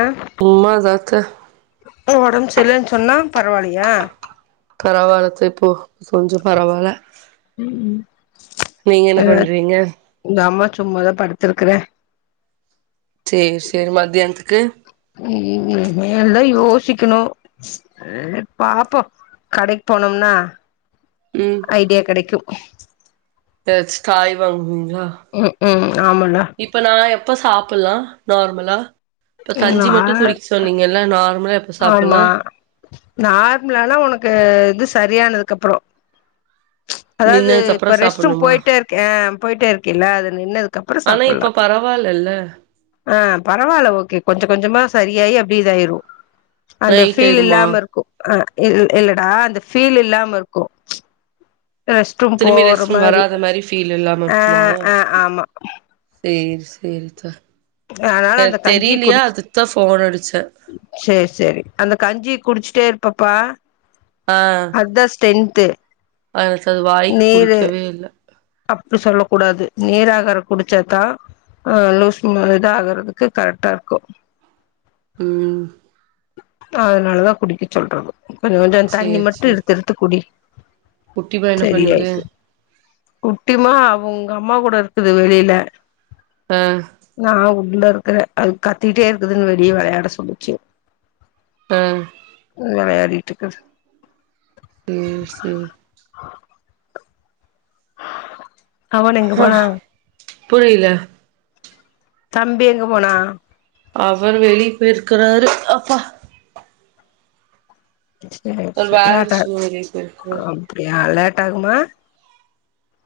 ஆ சும்மா தா அக்கா ஒடம்பு சரியில்லன் சொன்னா பரவால்லையா பரவால்லத்த இப்போ கொஞ்சொ பரவால்ல நீங்க என்ன பண்றீங்க உங்க அம்மா சும்மாதா படுத்துருகுற சேரி சேரி மத்தியானத்துக்கு ம் இனிமேல் தா யோசிக்கணு அ பாப்போ கடைக் போனோம்னா ம் ஐடியா கடைக்கு ஏதாச்சி காய் வாங்குவிங்ளா ம் ம் ஆமால்ல இப்ப நா எப்ப சாப்பில்லா நார்மலா இப்ப நா கஞ்சி மட்டு குடிக் சொன்னிங்கள நார்மலா எப் ஆமா நார்மலாலா உனக்கு இது சரியானதுக்கு அப்புற [inaudible] அதாது அப்புறோ இப்ப ரெஸ்ட் ரூம் சாப்பணுமா போயிட்டே இருக் ஆ போயிட்டே இருக்கில அது நின்னதுக் அப்புற ஆனா இப்ப பரவால்லல்ல ஆ பரவால்ல ஓகே கொஞ்ச கொஞ்சமா சரியாயி அப்டி இதாயிரு அந்த நைட் ஃபீல் ஆயிருமா இல்லாம இருக்கு அ இல்லடா அந்த ஃபீல் இல்லாம இருக்கு ரெஸ்ட் ரூம் திரும்பி போற ரெஸ்ட் ரூம் மாரி வராத ஃபீல் இல்லாம அ இருக்குமா அ ஆமா சேரி சேரித்த அதனால இல்ல அந்த கஞ்சி தெரிலையா குடிச் அதுக்குதா ஃபோன் அடிச்ச சேரி சேரி அந்த கஞ்சி குடிச்சுட்டே இரு பாப்பா ஆ அதா ஸ்டென்த் அது சரி வாய்க்கு புடிக்கவே இல்ல அப்டி சொல்ல கூடாது நீர் ஆகார குடிச்சாதா ஆ லூஸ் மோ இத ஆகுறதுக்கு கரெக்டா இருக்கு ம் அதனாலதா குடிக்க சொல்றது கொஞ்ச கொஞ்ச தண்ணி சேரி மட்டு சேரி எடுத்து எடுத்து குடி குட்டி பைய என்ன பண்ணுது சரியாயிக்கு குட்டிமா அவங்க அம்மா கூட இருக்குது வெளியில ஆ நா உள்ள இருக்கிற அது கத்திட்டே இருக்குதுன் வெளிய வெளையாட சொல்லிச்சு ஆ வெளையாட்டிட் இருக்குது ம் சேரி அவன் எங்க ஆ போனா புரியல தம்பி எங்க போனா அவர் வெளிய போயிருக்கறாரு அப்பா சேரி அவர் சேரி வேல லேட்டா விஷயமா வெளிய போயிருக்கிறாரு அப்டியா லேட்டாகுமா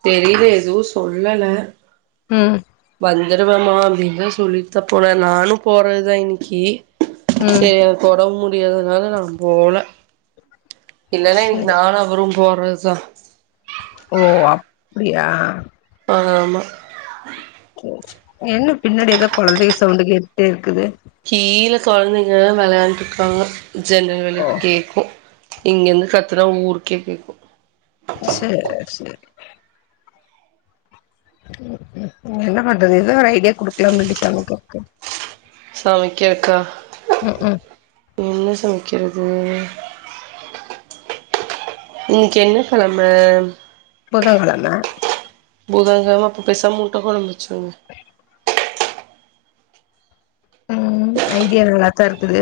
சேரி இரு எதுவு சொல்லல ம் வந்துருவேமா அப்டின்னுதா சொல்லி தா போன நானு போறதுதா இன்னைக்கி ம் சேரி அவருக்கு ஒடம்பு முடியதுனால நா போல இல்லனா இன்னைக்கு சேரி நானு அவரு போறதுதா ஓ அப்டியா ஆமா என்ன பின்னாடி ஏதோ கொழந்தைகள் சவுண்டு கேட்டுட்டே இருக்குது கீழ கொழந்தைங்க தா வெளையாடிட்டு இருக்காங்க ஜென்னல் வழியா ஓ கேக்கும் இங்க இருந்து கத்துனா ஊருக்கே கேக்கு செரி செரி உ என்ன பண்றது ஏதா ஒரு ஐடியா குடுக்கலாம்னு நனைச்சிட்டாங்க [unintelligible] சமைக்கலக்கா ம் ம் என்ன சமைக்கிறது இன்னிக்கு என்ன கெழமை புதன்கெழமை புதன் கெழமை பேசாம முட்டை கொழம்பு வெச்சிருங்க ம் ஐடியா நல்லதா இருக்குது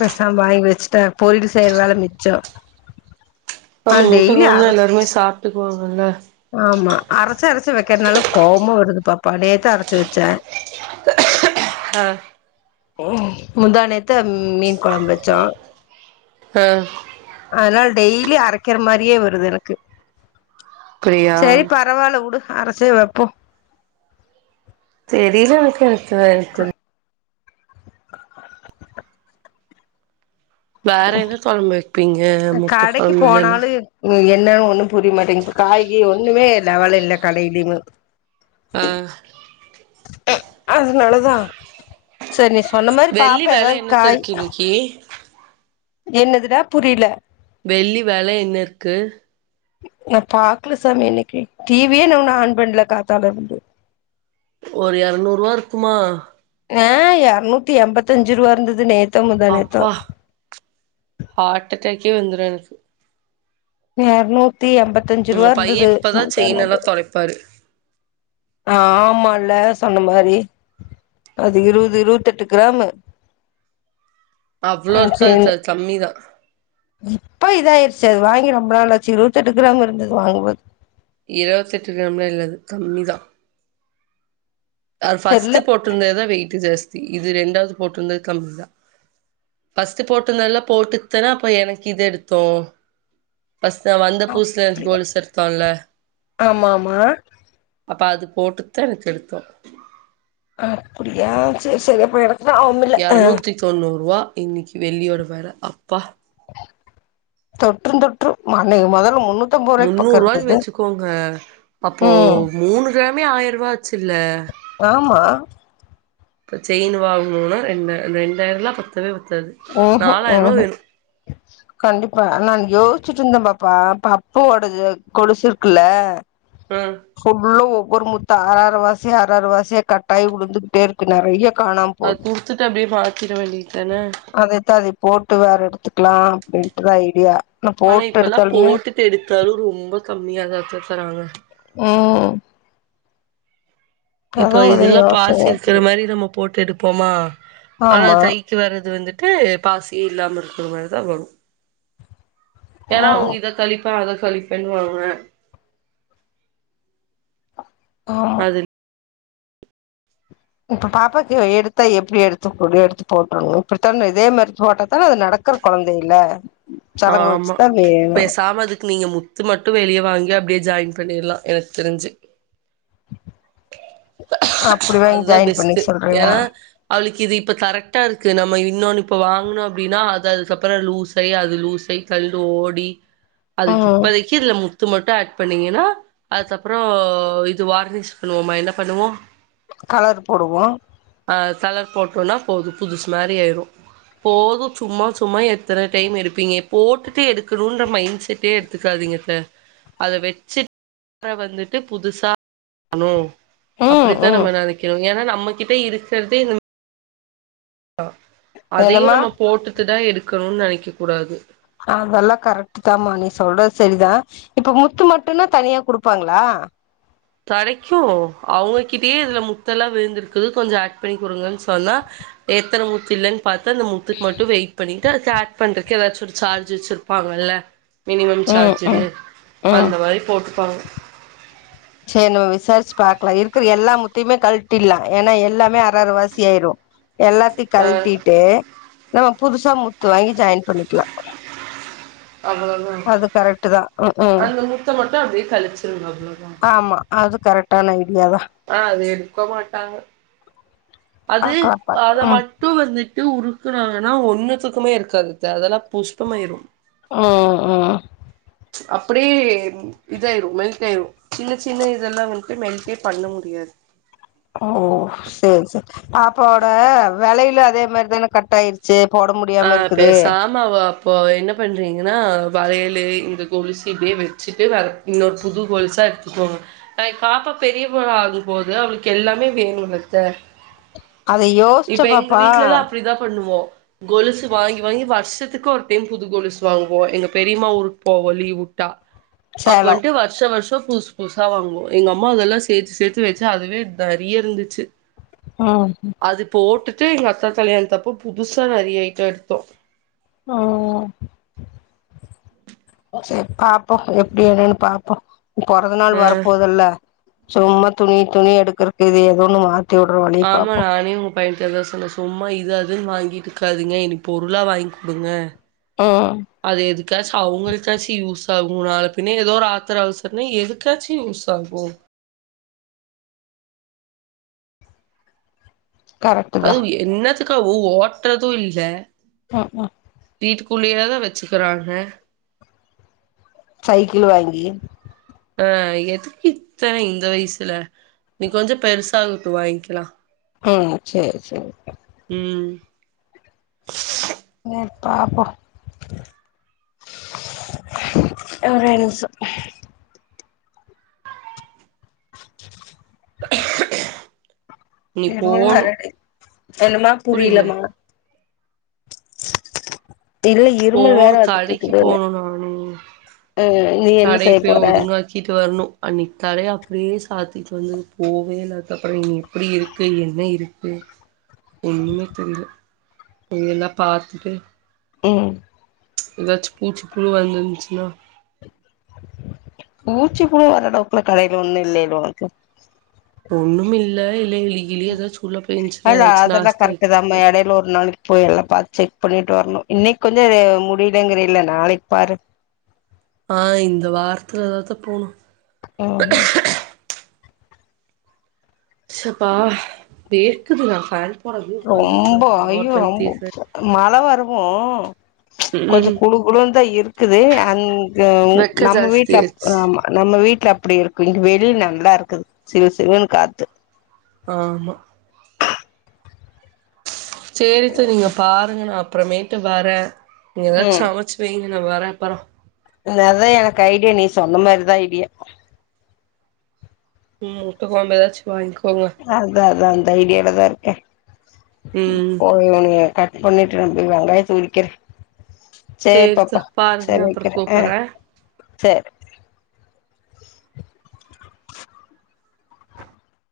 பேசாம வாங்கி வச்சுட்டேன் பொரியில் செய்யற வேலை மிச்சம் இப்ப நம்ம முட்டை கொழம்புன்னா எல்லாருமே சாப்ட்டு பேவாங்கல்ல ஆமா அரைச்சு அரைச்சு வைக்கிறதுனால கோவமா வருது பாப்பா நேத்து அரைச்சி வச்சே ஆ முந்தா நேத்து அம் மீன் கெழம்பு வச்சோ ஆ அதனால டெய்லி அரைக்கிற மாரியே வருது எனக்கு அப்டியா சரி பா பரவால வுடு அரச்சிக்கலா போ தெரியல எனக்கு வேற என்ன கொழம்பு வைப்பீங்க முட்டை கொழம்பு இல்லனா ம் என்ன ஒண்ணு புரியமாட்டேங்குது இப்ப காய்கறி ஒண்ணுமே இல்ல அவ இல்ல கடையலையு ஆ அ அதனால தா செரி சொன்ன மாரி பாப்பே ஏதாவது காய் ஏ என்னது தா புரியல வெள்ளி வெல என்ன இருக்கு நா பாக்கல சார் இன்னிக்கு டிவியே நா உன்னும் ஆன் பன்ல காத்தால இருந்து ஒரு எரநூறுவா இருக்குமா ஆ எரநூத்தி எம்பத்தஞ்சு ரூவா இருந்தது நேத் அப்பா ஆர்ட்டடக்கே வந்துடும் எனக்கு எரநூத்தி எம்பத்தஞ்சி ரூவா இருந்தது பர் ஆ ஆமால்ல சொன்ன மாரி அது இருவது இருவத்தெ ட்டு கிராமு அவ்ளோ ஆ இருக்காது செரி அது கம்மிதா இப்ப இதாயிச்சி அது வாங்கி ரொம்ப நாளச்சி இருவத்தெட்டு கிராம் இருந்தது வாங்குபோது இருவத்தெட்டு கிராமலா இல்லங்க கம்மி தா அ ஃபஸ்ட் தெர்ல போட்டுருந்தது தா வெயிட் ஜாஸ்தி இது ரெண்டாவது போட்டிருந்தது கம்மிதா ஃபஸ்ட்டு போட்டுருந்தெல்லா போட்டு தானா அப்போ எனக்கு இது எடுத்தோ ஃபஸ்ட் நா வந்த புதுசுல எனக் அப்டியா கொலுசு எடுத்தோல்ல ஆமா ஆமா அப்ப அது போட்டுதா எனக் எடுத்தோ அப்டியா செரி செரி அப்போ எனக் ஞாபம் இல்ல நூத்தி தொண்ணூறு ரூவா இன்னிக்கு வெள்ளியோட வெல அப்பா தொற்றும் தொற்று மனைகோ மொதல்ல முன்னூத் முன்னூறு ரூவான்னு வச்சுகோங்க அப்போ ம் மூணு கிராமே ஆயரூபா ஆச்சில்ல ஆமா இப்ப செயின் வாங்கனுன்னா ரெண்ட ரெண்டாயிரோலா பத்தவே பத்தாது ஓஹோ நாலாயிரூவா அஹ வேணு கண்டிப்பா நா யோசிச்சிட்டுருந்த பாப்பா பப்போடது கொலுசுருக்குல்ல ம் ஃபுல்லா ஒவ்வொரு முத்தா அர அர வாசி அர அர வாசியா கட்டாய் உழுந்துகிட்டே இருக்கு நறைய அது குடுத்துட்டு அப்டியே மாத்திட வேண்டியத்தானே அதேத்தா அதய போட்டு வேற எடுத்துக்கலா அப்டின்ட்டுதா ஐடியா அனா போட்டு எடுத்தாலுமே போட்டு எடுத்தாலு ரொம்ப கம்மியாதாத்த தராங்க ம் ம் அதா இப்ப ஒரே இதெல்லா பாசி யோசனையா இருக்குற இருக்குது மாரி நம்ம போட்டு எடுப்போமா ஆனா ஆமா கை க்கு வரது வந்துட்டு பாசியே இல்லாம இருக்குற மாரிதா வரு ஏன்னா அவுங்க ஆமா இத கழிப்ப அத கழிப்பன்வாங்க அ அதுல் இப்ப பாப்பாக்கு எடுத்தா எப்டி எடுத்து குடு எடுத்துப் போடனு இப்பிடித்தான இதே மாரி போட்டா தானே அது நட க்கற கொழந்தையில்ல ஆமா பேசாம அதுக்கு நீங்க மு த்து மட்டு வெளிய வாங்கி அப்டியே ஜாயின் பண்ணிர்லா எனக்கு தெரிஞ்சு அப்படி வாங்கி அதுதா ஜாயின் பெஸ்ட்டு பண்ணிக்க சொல்றியா ஏன்னா அவளுக்கு இது இப்ப கரெக்டாருக்கு நம்ம இன்னொன்னு இப்ப வாங்னோ அப்டின்னா அது அதுக்கப்றோ லூஸ் ஆயி அது து லூசாயி கல்ண்டு ஓடி அதுக்கு ம் இப்போதைக்கி இதுல முத்து மட்டு ஆட் பண்ணீங்கன்னா அதுக்கப்றோ இது வார்னிஷ் பண்ணுவோமா என்ன பண்ணுவோ கலர் போடுவோ அ கலர் போட்டோன்னா போது புதுசு மாரி ஆயிரு போது சும்மா சும்மா எத்தன டைம் எடுப் பீங்க போட்டுட்டு எடுக்கனுன்ற மைண்ட் செட்டே எடுத்துக்காதீங்க அத்த அத வெச்சிட் அப்றோ வந்துட்டு புதுசா [inaudible] ணு ம் அப்பிடித்தா ம் நம்ம நெனைக்கிறோ ஏன்னா நம்மகிட்ட இருக்கறதே இந்த தா அதையு என்னம்மா நம்ம போட்டுட்டுதா எடுக்கனுன்னு நெனைக்க கூடாது அதெல்லா கரெக்ட்டு தாமா நீ சொல்றது சரிதா இப்போ முத்து மட்டுன்னா தனியா குடுப்பாங்களா கடைக்கு அவுங்ககிட்டயே இதுல முத்தெல்லா விழுந்திருக்குது கொஞ்சோ ஆட் பண்ணி குடுங்கன் சொன்னா எத்தன முத்து இல்லன் பாத்து அந்த முத்துக்கு மட்டு வெயிட் பண்ணிட்டு அதுக்கு ஆட் பண்றதுக்கு ஏதாச்சு ஒரு சார்ஜ் வச்சிருப் பாங்கள்ல மினிமம் ம் ம் சார்ஜுன்னு ம் அந்த மாரி போட்டுப்பாங்க செரி நம்ம விசாரிச்சு பாக்லா இருக்கற எல்லா முத்தையுமே கல்ட்டில்லா ஏன்னா எல்லாமே அர அர வாசி ஆயிறோ எல்லாத்தையு ஆ கழட்டிட்டு நம்ம புதுசா முத்து வாங்கி ஜாயின் பண்ணிக்லா அவ்ளோதா அது கரெட்டு தா ம் ம் அந்த முத்த மட்டோ அப்டியே கழிச்சிருங்க அவ்ளோதா ஆமா அது கரட்டான ஐடியா தா அ அது எடுக்க மாட்டாங்க அது பாக்கலா பாக்கலா ம் அதமட் ட்டு வந்துட்டு உறுக்குனாங்கனா ஒன்னுத்துக்குமே இருக்காது அத்தே அதெல்லா புஷ்பமாயிறு அ அ அப்டியே இதாயிரு மெல்ட் ஆயிரு சின்ன சின்ன இதெல்லா வன்ட்டு மெல்ட்டே பண்ண முடியாது ஓ சேர் செரி பாப்பாவோட வெளையிலு அதே மாரிதான கட் ஆயிரு சி போட முடியு ஆ பேசா ம அ அப்போ என்ன பண்றீங்கன்னா வளையலு இந்த கொலுசு இதையு வச்சுட்டு வேற இன்னோர் புது கொல்ஷா எடுத்துக்கோங்க அ பாப்பா பெரிய பொண்ணா ஆகும்போது அவளுக்கு எல்லாமே வேணுலத்தே அத யோசிச்ச இப்ப எங்க பாப்பா வீட்லல்லா அப்டிதா பண்ணுவோ கொலுசு வாங்கி வாங்கி வர்ஷத்துக்கு ஒரு டைம் புது கொலுசு வாங்குவோ எங்க பெரியமா ஊருக்கு போவோ லீவ் வுட்டா அப்ப சேலோ வன்ட்டு வ ர்ஷோ வர்ஷோ புதுசு புதுசா வாங்குவோ எங்க அம்மா அதெல்லா சேத்து சேத்து வச்சு அதுவே தரிய இருந்துச்சு ம் ம் அது போட்டுட்டு எங்க அக்கா கல்யாணத்தப்போ புதுசா நறைய ஐட்டோ எடுத்தோ அ சேர் பாப்போ எப்டி என்னன்னு பாப்போ பொறந்த நாள் ஆ வரப்போதல்ல சும்மா துணி துணி எடுக்றக்கு இது ஏதோன்னு மா ஆமா நானே உங் க பையன்ட அதா சொன்ன சும்மா இது அதுன்னு வாங்கிட்ருக்காதிங்க இனி பொருளா வாங்கி குடுங்க அ அது எதுக்காச்சு அவுங்களுக்காச்சு யூஸ் ஆகு நாள பின்ன ஏதோ ஒரு ஆத்தர அவசரம்னா எதுக்காச்சு யூஸ் ஆகு கரெக்ட் தா அது என்னத்துக்காவு ஓட்றது இல்ல ம் ம் வீட்டுக்குள்ளயே தா வச்சிக்கராங்க சைக்கிள் வாங்கி அ எதுக்கு இத்தன இந்த வயசுல நகனி கொஞ்சோ பெருசாகட்டு வாய்க்லா ம் சேரி சேரிப்பா ம் என்ன பாப்போ ஒரே நிம்ஷோ நீ இருமல் போணு வருது என்னமா புரில புரிலமா இல்ல இருமல் வேற போணு வந்துட்டு கடைக்கு இருக்குதுன்னு போணு நானு ம் நீ என்ன செய்ய கடைக்கு போய் போற ஒதுங்க வச் சிட்டு வரணு அன்னைக்கி கடைய அப்டியே சாத்திட்டு வந்தது போவே இல்ல அதுக்கப்றோ எப்டி இருக்கு என்ன இருக்கு ஒண்ணுமே தெரில இப்ப இதெல்லா பாத்துட்டு ம் எதாச்சி பூச்சிப்புழு வந்துந்துச்சினா பூச்சி கூட வரடவுக்குல கடையில ஒன்னும் இல்லையே ப்ரோ ச ஒன்னும் இல்ல இல்ல எலி கிளி ஏதாச்சும் உள்ள போய்ந்துச்சுன்ன ஏதாச்சும் நாஸ்தியாக்கிருக்கு நேர்ல ஒரு நாளைக் போய் எல்லாம் பாத் செக் பண்ணிட்டு வரணும் இன்னைக்கு கொஞ்சம் முடியலங்கிற இல்ல நாளைக்கு பாரு ஆ இந்த வார்த்தில ஏதாவத்தா போணும் ஆமா ஸ்ஷப்பா வேர்க்குதுடா ஃபேன் போடாமயே உக்காந்துருக்குறே ரொம்பொ நா ஒரு ஐயோ ரொம்பொ பைத்தியக்காரி பு மழ வரவும் ம் கொஞ்சம் குழு குழுன்னு தா இருக்குது அங்கவ் வெக்க நம்ம ஜாஸ்தி வீட்ல அப் ஆயிடுச்சு ஆமா நம்ம வீட்ல அப்டி இருக்கும் இங்க வெளிய நல்லா இருக்குது சிவ சிவனு காத்து ஆமா சேரி சேரி நீங்க பாருங்க நா அப்பறமேட்டு வரேன் நீங்க ஏதாச்சு சமச்சு வைங்க நா வர்றே அப்பறொ அதான் எனக்கு ஐடியா நீ சொன்ன மாரிதான் ஐடியா உம் முட்ட கொழம்பு எதாச்சு வாங்கிக்கோங்க அதான் அதான் அதான் அந்த ஐடியால தான் இருக்கேன் ம் போய் உனைய கட் பண்ணிட்டு வந்துர்லா வெங்காயத்த உரிக்க சேர் சேரி தோ பாப்பா பாருங்க சேர் நா அப்புறோ வக்கிறேன் அ கூப்புட்றே சேர்